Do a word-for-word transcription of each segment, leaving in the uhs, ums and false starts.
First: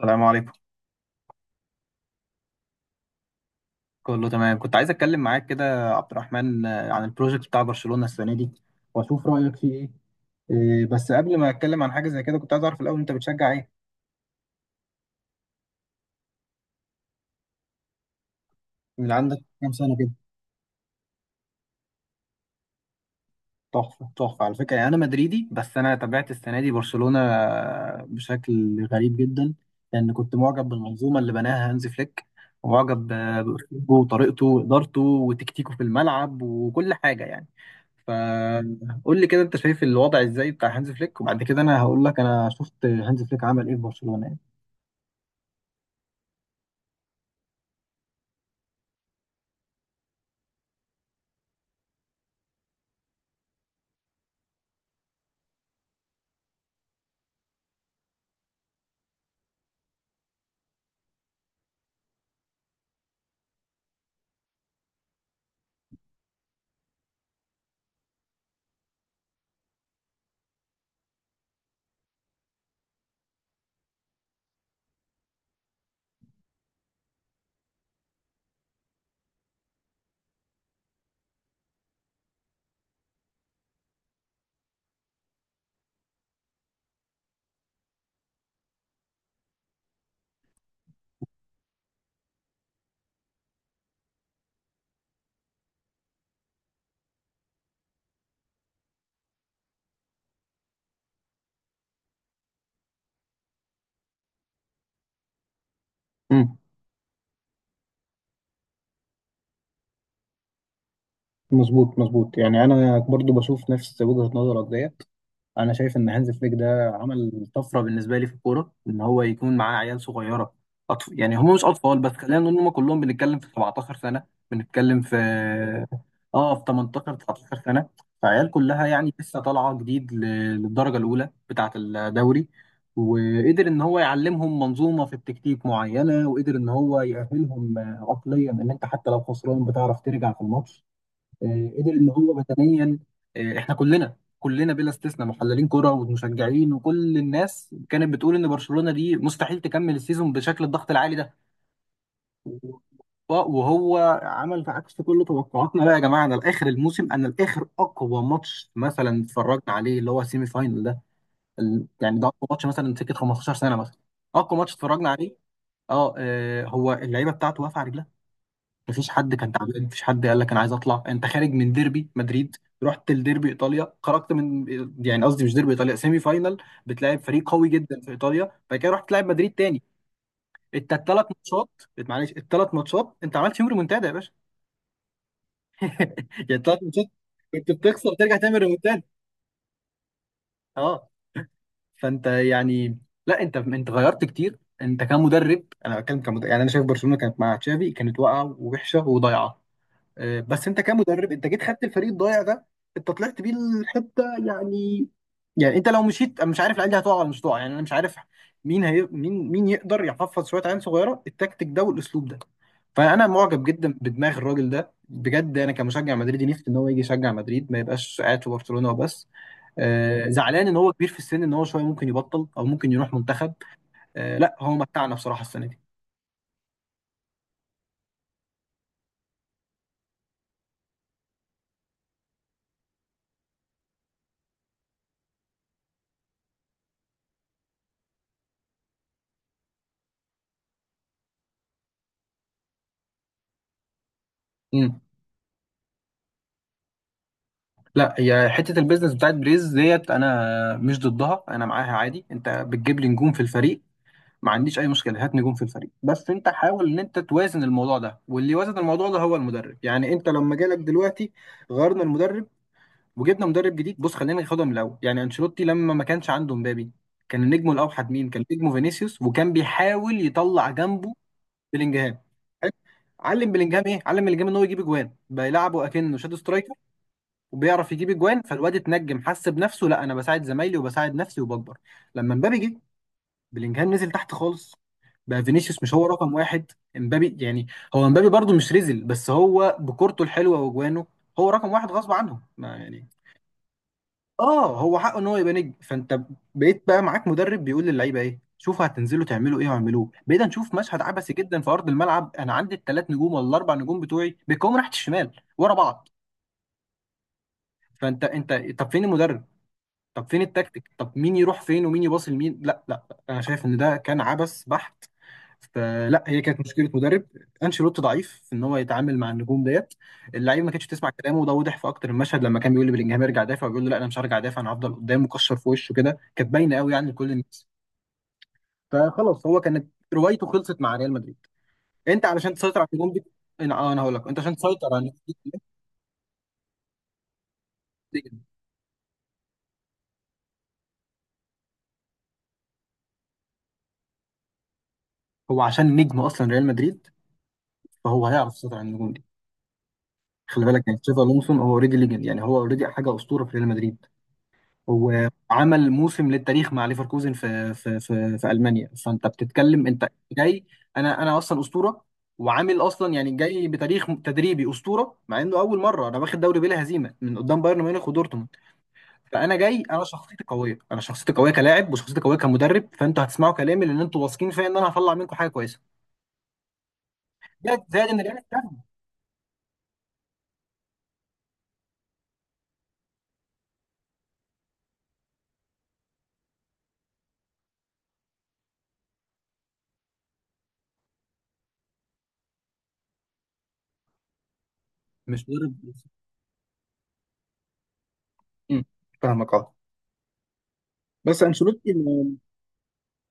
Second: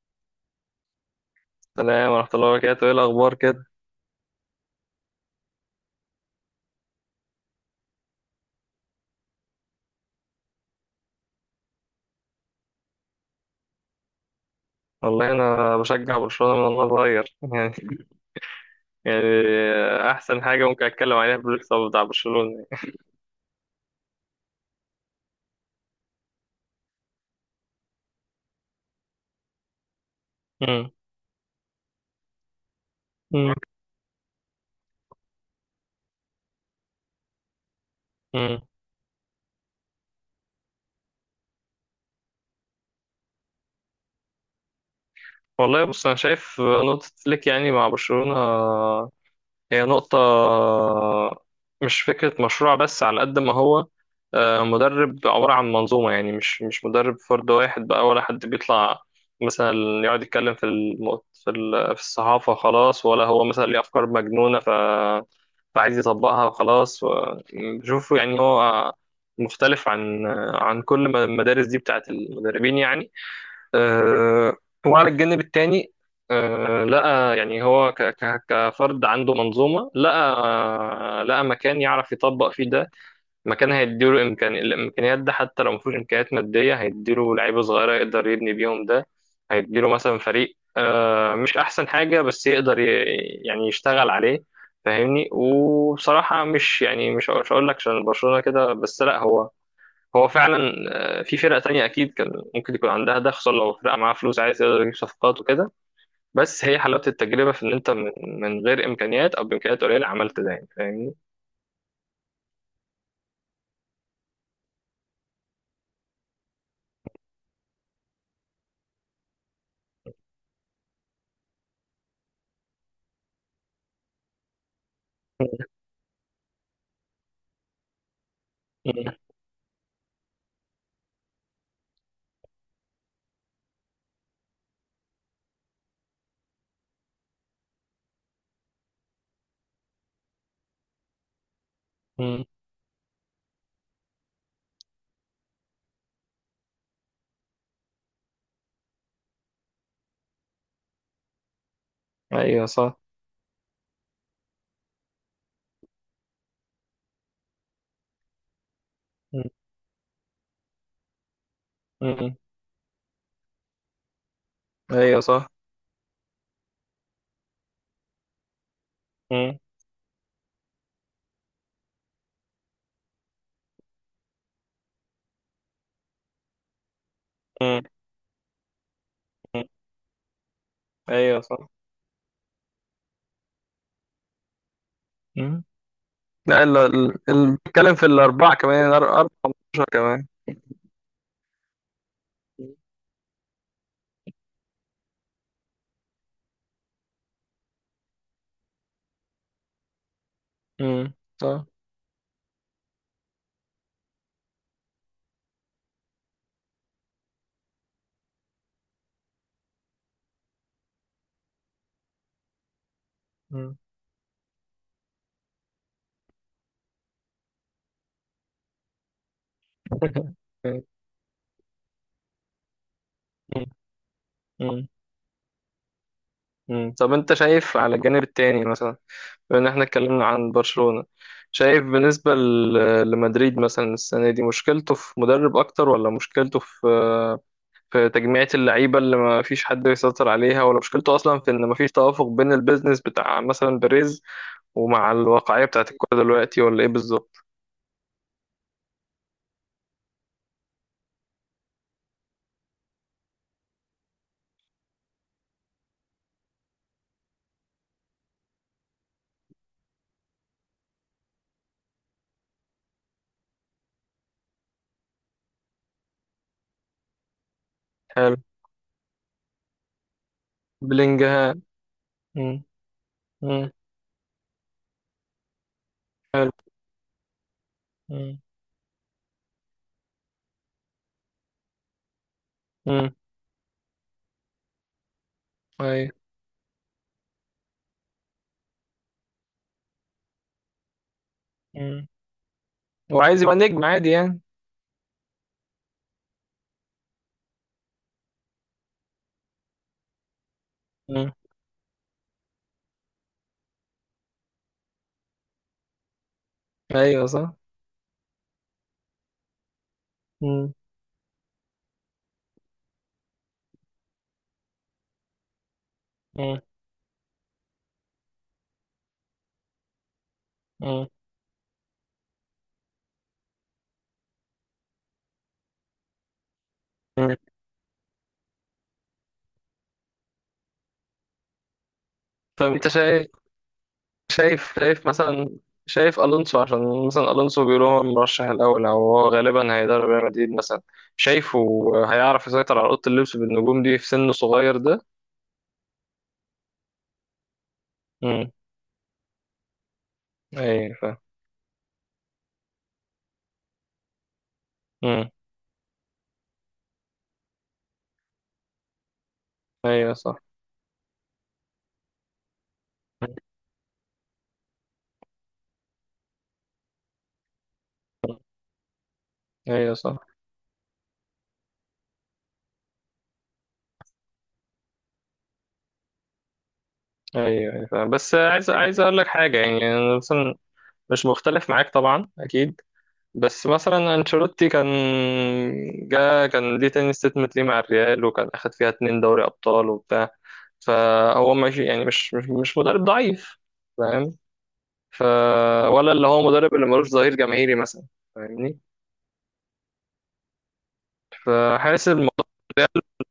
السلام عليكم. السلام ورحمة الله وبركاته، إيه الأخبار كده؟ كله تمام، كنت عايز اتكلم معاك كده يا عبد الرحمن، آه، عن البروجكت بتاع برشلونة السنة دي واشوف رأيك فيه. ايه، آه، بس قبل ما اتكلم عن حاجة زي كده كنت عايز اعرف الاول انت بتشجع ايه؟ والله أنا بشجع برشلونة من وأنا صغير، يعني من اللي يعني عندك كام سنة؟ أحسن حاجة ممكن أتكلم عليها في البريك اب بتاع برشلونة يعني. تحفة تحفة على فكرة. يعني أنا مدريدي بس أنا تابعت السنة دي برشلونة بشكل غريب جدا، لأن كنت معجب مم. بالمنظومة اللي بناها هانز فليك ومعجب مم. بأسلوبه وطريقته وإدارته وتكتيكه في الملعب وكل حاجة يعني. مم. فقول لي كده، أنت شايف الوضع إزاي بتاع هانز فليك؟ وبعد كده أنا هقول لك أنا شفت هانز فليك عمل إيه في برشلونة يعني. والله بص أنا شايف نقطة فليك يعني مع برشلونة هي نقطة مش فكرة مشروع بس على قد ما هو آه، مدرب عبارة عن منظومة يعني مش مش مدرب فرد واحد بقى ولا حد بيطلع مثلا يقعد يتكلم في الم... في ال... في الصحافة خلاص ولا هو مثلا ليه أفكار مجنونة ف... فعايز يطبقها وخلاص و- بشوفه يعني هو مختلف عن عن كل ما- المدارس دي بتاعت المدربين يعني آه، وعلى الجانب التاني آه، لقى يعني هو ك- ك- كفرد عنده منظومة لقى آه، لقى مكان يعرف يطبق فيه ده مكان هيديله إمكان الإمكانيات ده حتى لو مفيش إمكانيات مادية هيديله لعيبة صغيرة يقدر يبني بيهم ده هيديله مثلا فريق آه، مش أحسن حاجة بس يقدر ي- يعني يشتغل عليه فاهمني وبصراحة مش يعني مش مش هقول لك عشان برشلونة كده بس لا هو هو فعلا آه، في فرق تانية أكيد كان ممكن يكون عندها ده خصوصا لو فرقة معاها فلوس عايز يقدر يجيب صفقات وكده امم. بس هي حلاوة التجربة في إن أنت من, من غير إمكانيات أو بإمكانيات قليلة عملت ده يعني فاهمني؟ مظبوط مظبوط، يعني أنا برضو بشوف نفس وجهة نظرك ديت. انا شايف ان هانز فليك ده عمل طفره بالنسبه لي في الكوره، ان هو يكون معاه عيال صغيره. أطف... يعني هم مش اطفال، بس خلينا نقول ان هم كلهم بنتكلم في سبع عشرة سنة سنه، بنتكلم في اه في تمنتاشر تسعتاشر سنة سنه. فعيال كلها مم. يعني لسه طالعه جديد ل- للدرجه الاولى بتاعه الدوري، وقدر ان هو يعلمهم منظومه في التكتيك معينه، وقدر ان هو يأهلهم آه، عقليا ان انت حتى لو خسران بتعرف ترجع في الماتش. آه، قدر ان هو مم. بدنيا. آه، احنا كلنا كلنا بلا استثناء محللين كرة ومشجعين وكل الناس كانت بتقول ان برشلونة دي مستحيل تكمل السيزون بشكل الضغط العالي ده. أيوه صح. و- وهو عمل في عكس كل توقعاتنا. بقى يا جماعة، انا لاخر الموسم، انا لاخر اقوى ماتش مثلا مم. اتفرجنا عليه اللي هو السيمي فاينل ده. ال- يعني ده مم. اقوى ماتش مثلا سكة 15 سنة مثلا، اقوى ماتش اتفرجنا أيوه عليه. صح. اه آه، هو اللعيبة بتاعته واقفة على رجلها. مفيش حد كان مم. تعبان، مفيش حد قال لك انا عايز اطلع. انت خارج من ديربي مدريد، رحت لديربي ايطاليا، خرجت من، يعني قصدي مش ديربي ايطاليا، سيمي فاينال، بتلاعب فريق قوي مم. جدا في ايطاليا، بعد كده رحت تلعب مدريد مم. تاني. انت الثلاث أيوه ماتشات، صح. معلش الثلاث ماتشات انت عملت فيهم ريمونتادا يا باشا. مم. يعني لا ال- الثلاث ماتشات ال- ال- كنت بتتكلم في بتخسر وترجع الأربعة تعمل كمان أر- ريمونتادا. أربعة خمستاشر كمان. اه، فانت يعني، لا انت انت غيرت كتير انت كمدرب، انا بتكلم كمدرب. يعني انا شايف برشلونه كانت مع تشافي كانت واقعه ووحشه وضايعه، آه، بس انت مم. كمدرب انت جيت صح. خدت الفريق الضايع ده، انت طلعت بيه الحته يعني. يعني انت لو مشيت انا مش عارف العيال دي هتقع ولا مش هتقع، يعني انا مش عارف مين هي مين مين يقدر يحفظ شويه عيال صغيره التكتيك ده والاسلوب ده. فانا معجب مم. جدا بدماغ الراجل ده بجد، انا كمشجع مدريدي نفسي ان هو يجي يشجع مدريد، ما يبقاش قاعد في برشلونه وبس. آه زعلان ان هو كبير في السن، ان هو شويه ممكن يبطل او ممكن يروح منتخب. مم. آه لا هو مم. متعنا بصراحه السنه مم. طب انت شايف على الجانب التاني مثلا بما ان احنا اتكلمنا عن برشلونة شايف بالنسبة ل- لمدريد مثلا السنة دي مشكلته في مدرب اكتر ولا مشكلته في في تجميعة اللعيبة اللي ما فيش حد يسيطر عليها ولا مشكلته اصلا في ان ما فيش توافق بين البيزنس بتاع مثلا بيريز دي. ومع الواقعية بتاعت الكورة دلوقتي ولا ايه بالظبط؟ لا هي حته البيزنس بتاعت بريز ديت انا مش ضدها، انا معاها عادي. انت بتجيب لي نجوم في الفريق، ما عنديش اي مشكله، هات نجوم في الفريق بس انت حاول ان انت توازن الموضوع ده. واللي وازن الموضوع ده هو المدرب، يعني انت لما جالك دلوقتي غيرنا المدرب وجبنا مدرب جديد. بص خلينا ناخدها من الاول، يعني انشيلوتي لما ما كانش عنده مبابي كان نجمه الاوحد، مين حلو. كان نجمه؟ فينيسيوس. وكان بيحاول يطلع جنبه بلينجهام. بلينجهام. مم. حلو؟ علم مم. بلينجهام ايه؟ علم بلينجهام ان هو يجيب اجوان بيلعبه اكنه شادو حلو. سترايكر، وبيعرف يجيب مم. اجوان. فالواد اتنجم حس بنفسه، لا انا بساعد زمايلي وبساعد نفسي وبكبر. لما مبابي جه، مم. بلينجهام نزل تحت خالص، بقى فينيسيوس مش هو ايوه. رقم واحد، امبابي يعني. هو امبابي برضو مش رزل، بس هو بكورته الحلوه واجوانه هو رقم واحد مم. غصب عنه ما يعني. وعايز يبقى نجم عادي يعني. اه، هو حقه ان هو يبقى نجم. فانت بقيت بقى معاك مدرب بيقول للعيبه ايه، شوفوا هتنزلوا تعملوا ايه واعملوه، بقينا نشوف مشهد عبثي مم. جدا في ارض الملعب. انا عندي الثلاث نجوم ولا الاربع نجوم بتوعي بيقوموا ناحيه الشمال ورا بعض. ايوه صح. فانت انت، طب فين المدرب؟ طب فين مم. التكتيك؟ طب مين يروح فين ومين يباصي لمين؟ لا لا، انا شايف ان ده كان عبث بحت. فلا، هي كانت مشكله مدرب، انشيلوتي ضعيف في ان هو يتعامل مع النجوم ديت. اللعيبه ما كانتش مم. تسمع كلامه، وده وضح في اكتر المشهد لما كان بيقول لبلينجهام ارجع دافع، وبيقول له لا انا مش هرجع دافع انا هفضل قدام، مكشر في وشه كده، كانت باينه قوي يعني لكل مم. الناس. فخلاص هو كانت روايته خلصت مع ريال مدريد. انت علشان طب تسيطر على انت النجوم دي، شايف انا آه، انا هقول لك، انت عشان شايف تسيطر على شايف النجوم مثلا شايف الونسو عشان مثلا الونسو بيقولوا هو دي المرشح الاول او هو غالبا هيدرب ريال مدريد مثلا شايفه هيعرف يسيطر على اوضه اللبس بالنجوم دي في سن صغير ده؟ هو عشان نجم اصلا ريال مدريد، فهو امم. هيعرف يسيطر على النجوم دي. خلي بالك ايوه يعني فاهم. تشافي الونسو هو اوريدي ليجند، يعني هو اوريدي حاجه اسطوره في ريال مدريد. هو امم. عمل موسم للتاريخ مع ليفركوزن في في في, في المانيا. فانت بتتكلم انت ايوه صح. جاي، انا انا اصلا اسطوره. وعامل اصلا يعني جاي بتاريخ تدريبي اسطوره، مع انه اول مره انا واخد دوري بلا هزيمه من قدام بايرن ميونخ مم. ودورتموند. فانا جاي، ايوه انا صح. شخصيتي قويه، انا شخصيتي قويه كلاعب وشخصيتي قويه كمدرب. فانتوا هتسمعوا كلامي لان انتوا واثقين فيا ان انا هطلع منكم حاجه كويسه. ايوه زائد ايوه زائد فاهم، ان ريال بس مش عايز مدرب، عايز اقول لك حاجه يعني انا مثلا مش مختلف معاك طبعا اكيد، بس مثلا انشيلوتي كان جا كان ليه تاني ستيتمنت ليه مع الريال وكان اخد فيها اتنين دوري ابطال وبتاع، فهو ماشي يعني مش مش مش مدرب ضعيف فاهم. ف مش مدرب بس. ولا اللي هو مدرب اللي ملوش ظهير جماهيري مثلا فاهمني، مم. فاهمك اه، بس انشيلوتي. فحاسس الموضوع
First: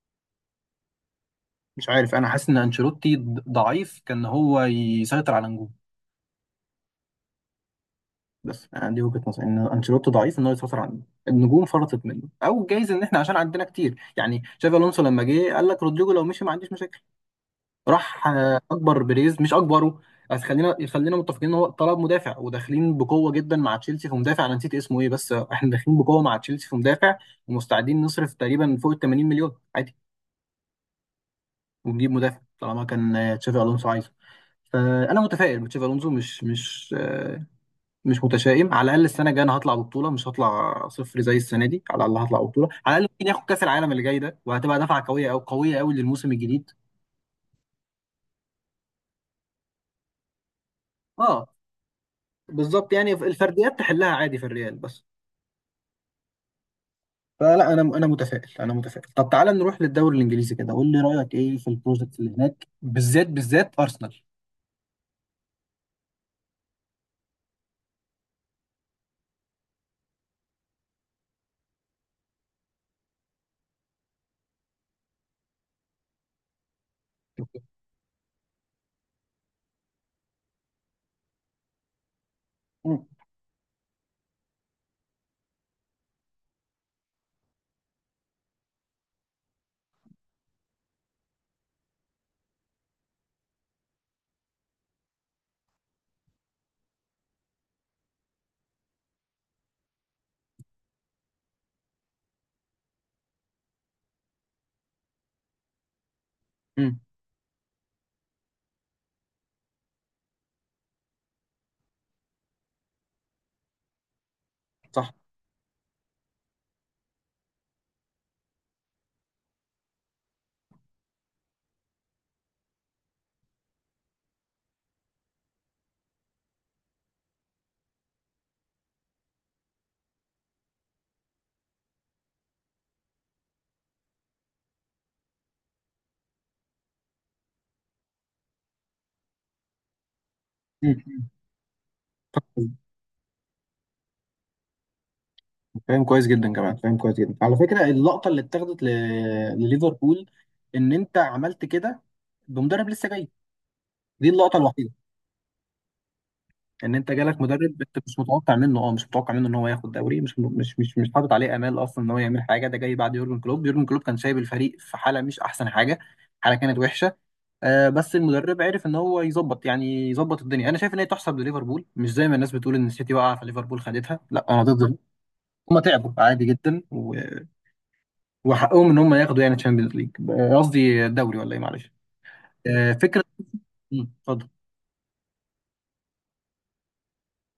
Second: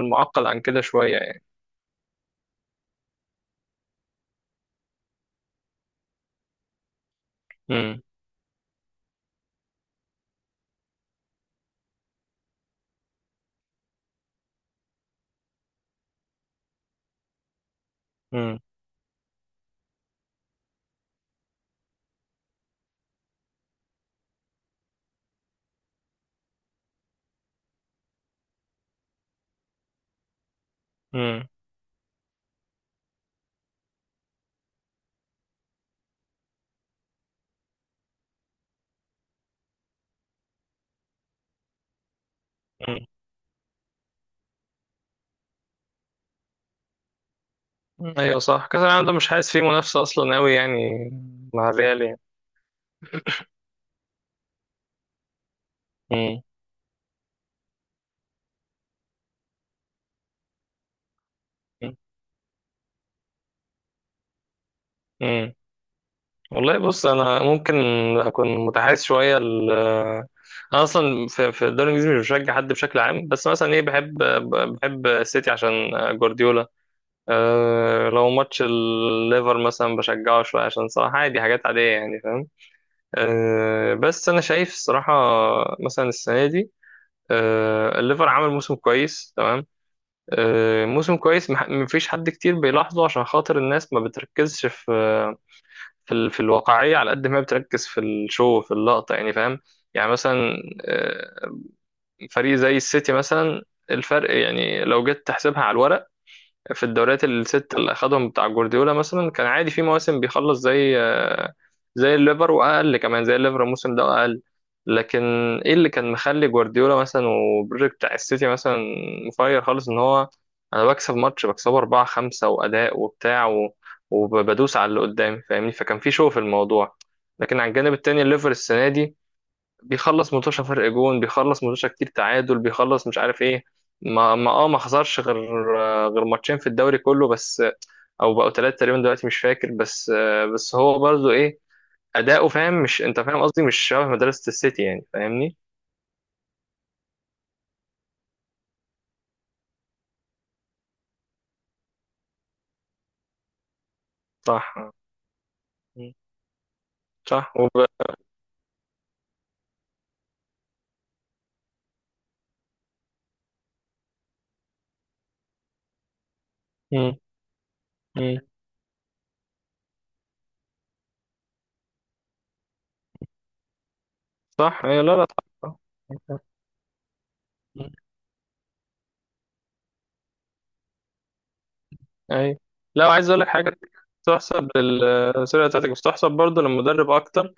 معقد عن كده شويه يعني. مش عارف، انا حاسس ان انشيلوتي ض- ضعيف كان هو يسيطر على النجوم. امم. بس انا دي وجهة نظري، ان انشيلوتي ضعيف ان هو يسيطر على النجوم. النجوم فرطت منه، او جايز ان احنا عشان عندنا كتير. يعني شافي الونسو لما جه قال لك رودريجو لو مشي ما عنديش مشاكل. راح امم. آه، اكبر بيريز مش اكبره. بس خلينا خلينا متفقين ان هو طلب مدافع، وداخلين بقوه جدا مع تشيلسي في مدافع، انا نسيت اسمه ايه بس، آه، احنا داخلين بقوه مع تشيلسي في مدافع، ومستعدين نصرف تقريبا فوق ال 80 مليون عادي، امم. ونجيب مدافع طالما كان آه، تشافي الونسو عايزه. فانا متفائل بتشافي الونزو، مش مش آه، مش متشائم. على الاقل السنه الجايه انا هطلع ببطوله، مش هطلع صفر زي السنه دي. على الاقل هطلع ببطوله، على الاقل ممكن ياخد كاس العالم اللي جاي ده، وهتبقى دفعه قويه او قويه قوي للموسم الجديد. أمم. ايوه صح كاس العالم ده مش حاسس فيه منافسه اصلا قوي يعني اه مع الريال يعني. بالظبط، يعني الفرديات تحلها عادي في الريال بس. فلا انا انا متفائل، انا متفائل. طب تعالى نروح للدوري الانجليزي كده، قول لي رايك ايه في البروجكت اللي هناك، بالذات بالذات ارسنال. امم. والله بص انا ممكن اكون متحيز شويه ل... انا اصلا في في الدوري الانجليزي مش بشجع حد بشكل عام بس مثلا ايه، بحب بحب السيتي عشان جوارديولا. أه لو ماتش الليفر مثلا بشجعه شويه عشان صراحه عادي حاجات عاديه يعني فاهم. مم. أه بس انا شايف الصراحه مثلا السنه دي، أه الليفر عمل موسم كويس تمام، أه موسم كويس مح- مفيش حد كتير بيلاحظه عشان خاطر الناس ما بتركزش في في ال... في الواقعية على قد ما هي بتركز في الشو في اللقطة يعني فاهم. يعني مثلا آه، فريق زي السيتي مثلا الفرق يعني لو جيت تحسبها على الورق في مم. الدوريات الست اللي اخدهم بتاع جوارديولا مثلا كان عادي في مواسم بيخلص زي زي الليفر واقل كمان زي الليفر الموسم ده واقل، صح. لكن ايه اللي كان مخلي جوارديولا مثلا وبريك بتاع السيتي مثلا مفير خالص ان هو انا بكسب ماتش بكسبه أربعة خمسة واداء وبتاع و... وبدوس على اللي قدامي فاهمني، فكان في شو في الموضوع، لكن على الجانب التاني الليفر السنة دي بيخلص متوشة فرق جون بيخلص متوشة كتير تعادل بيخلص مش عارف ايه ما ما اه ما خسرش غير غير ماتشين في الدوري كله بس او بقوا ثلاثة تقريبا دلوقتي مش فاكر، بس بس هو مم. برضو ايه اداؤه مم. فاهم مش انت فاهم قصدي مش شبه مدرسة السيتي يعني فاهمني. فاهم كويس جدا كمان، فاهم كويس جدا على فكره، اللقطه اللي اتاخدت ل... لليفربول، ان انت عملت كده بمدرب لسه جاي، دي اللقطه الوحيده. صح. مم. ان انت جالك صح مدرب وب... انت مش متوقع منه اه مش متوقع منه ان هو ياخد دوري، مش مش مش مش حاطط عليه امال اصلا ان هو يعمل حاجه. ده جاي بعد يورجن كلوب. يورجن كلوب كان سايب الفريق في حاله مش احسن حاجه، حاله كانت مم. وحشه. آه بس مم. المدرب عرف ان هو يظبط، يعني يظبط الدنيا. انا شايف ان هي تحسب لليفربول، مش زي ما الناس بتقول ان السيتي وقع فليفربول خدتها، لا انا ضد صح ده. ايه لا لا صح صح. هما تعبوا عادي جدا، مم. وحقهم ان هم ياخدوا يعني تشامبيونز ليج، قصدي دوري ولا ايه معلش. اي. آه، لا فكره. عايز اقول لك حاجة مم، اتفضل. تحسب للسيرة بتاعتك بس تحسب برضو للمدرب اكتر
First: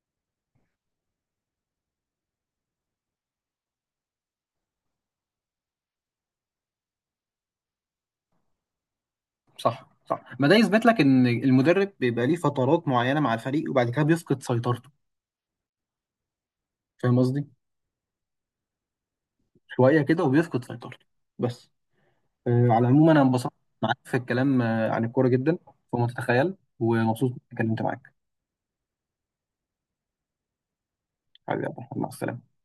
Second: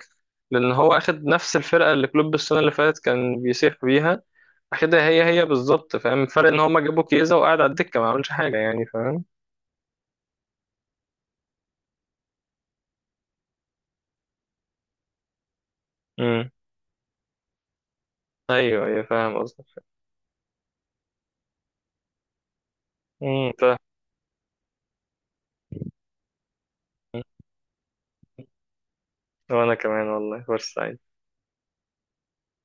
لأن هو أخد نفس الفرقة اللي كلوب السنة اللي فاتت كان بيسيح بيها، أخدها هي هي بالظبط فاهم الفرق إن هما جابوا كيزا وقعد على الدكة ما عملش حاجة يعني فاهم. صح صح، ما ده يثبت لك ان المدرب بيبقى ليه فترات معينه مع الفريق وبعد كده بيفقد سيطرته. امم. فاهم قصدي؟ أيوه أيوه فاهم قصدك. شويه كده وبيفقد سيطرته. بس آه، على العموم انا امم انبسطت فاهم. معاك في الكلام آه، عن الكوره جدا، فما تتخيل. ومبسوط إني اتكلمت معاك. وأنا كمان والله فرصة. حبيبي يا عبد الرحمن، مع السلامه.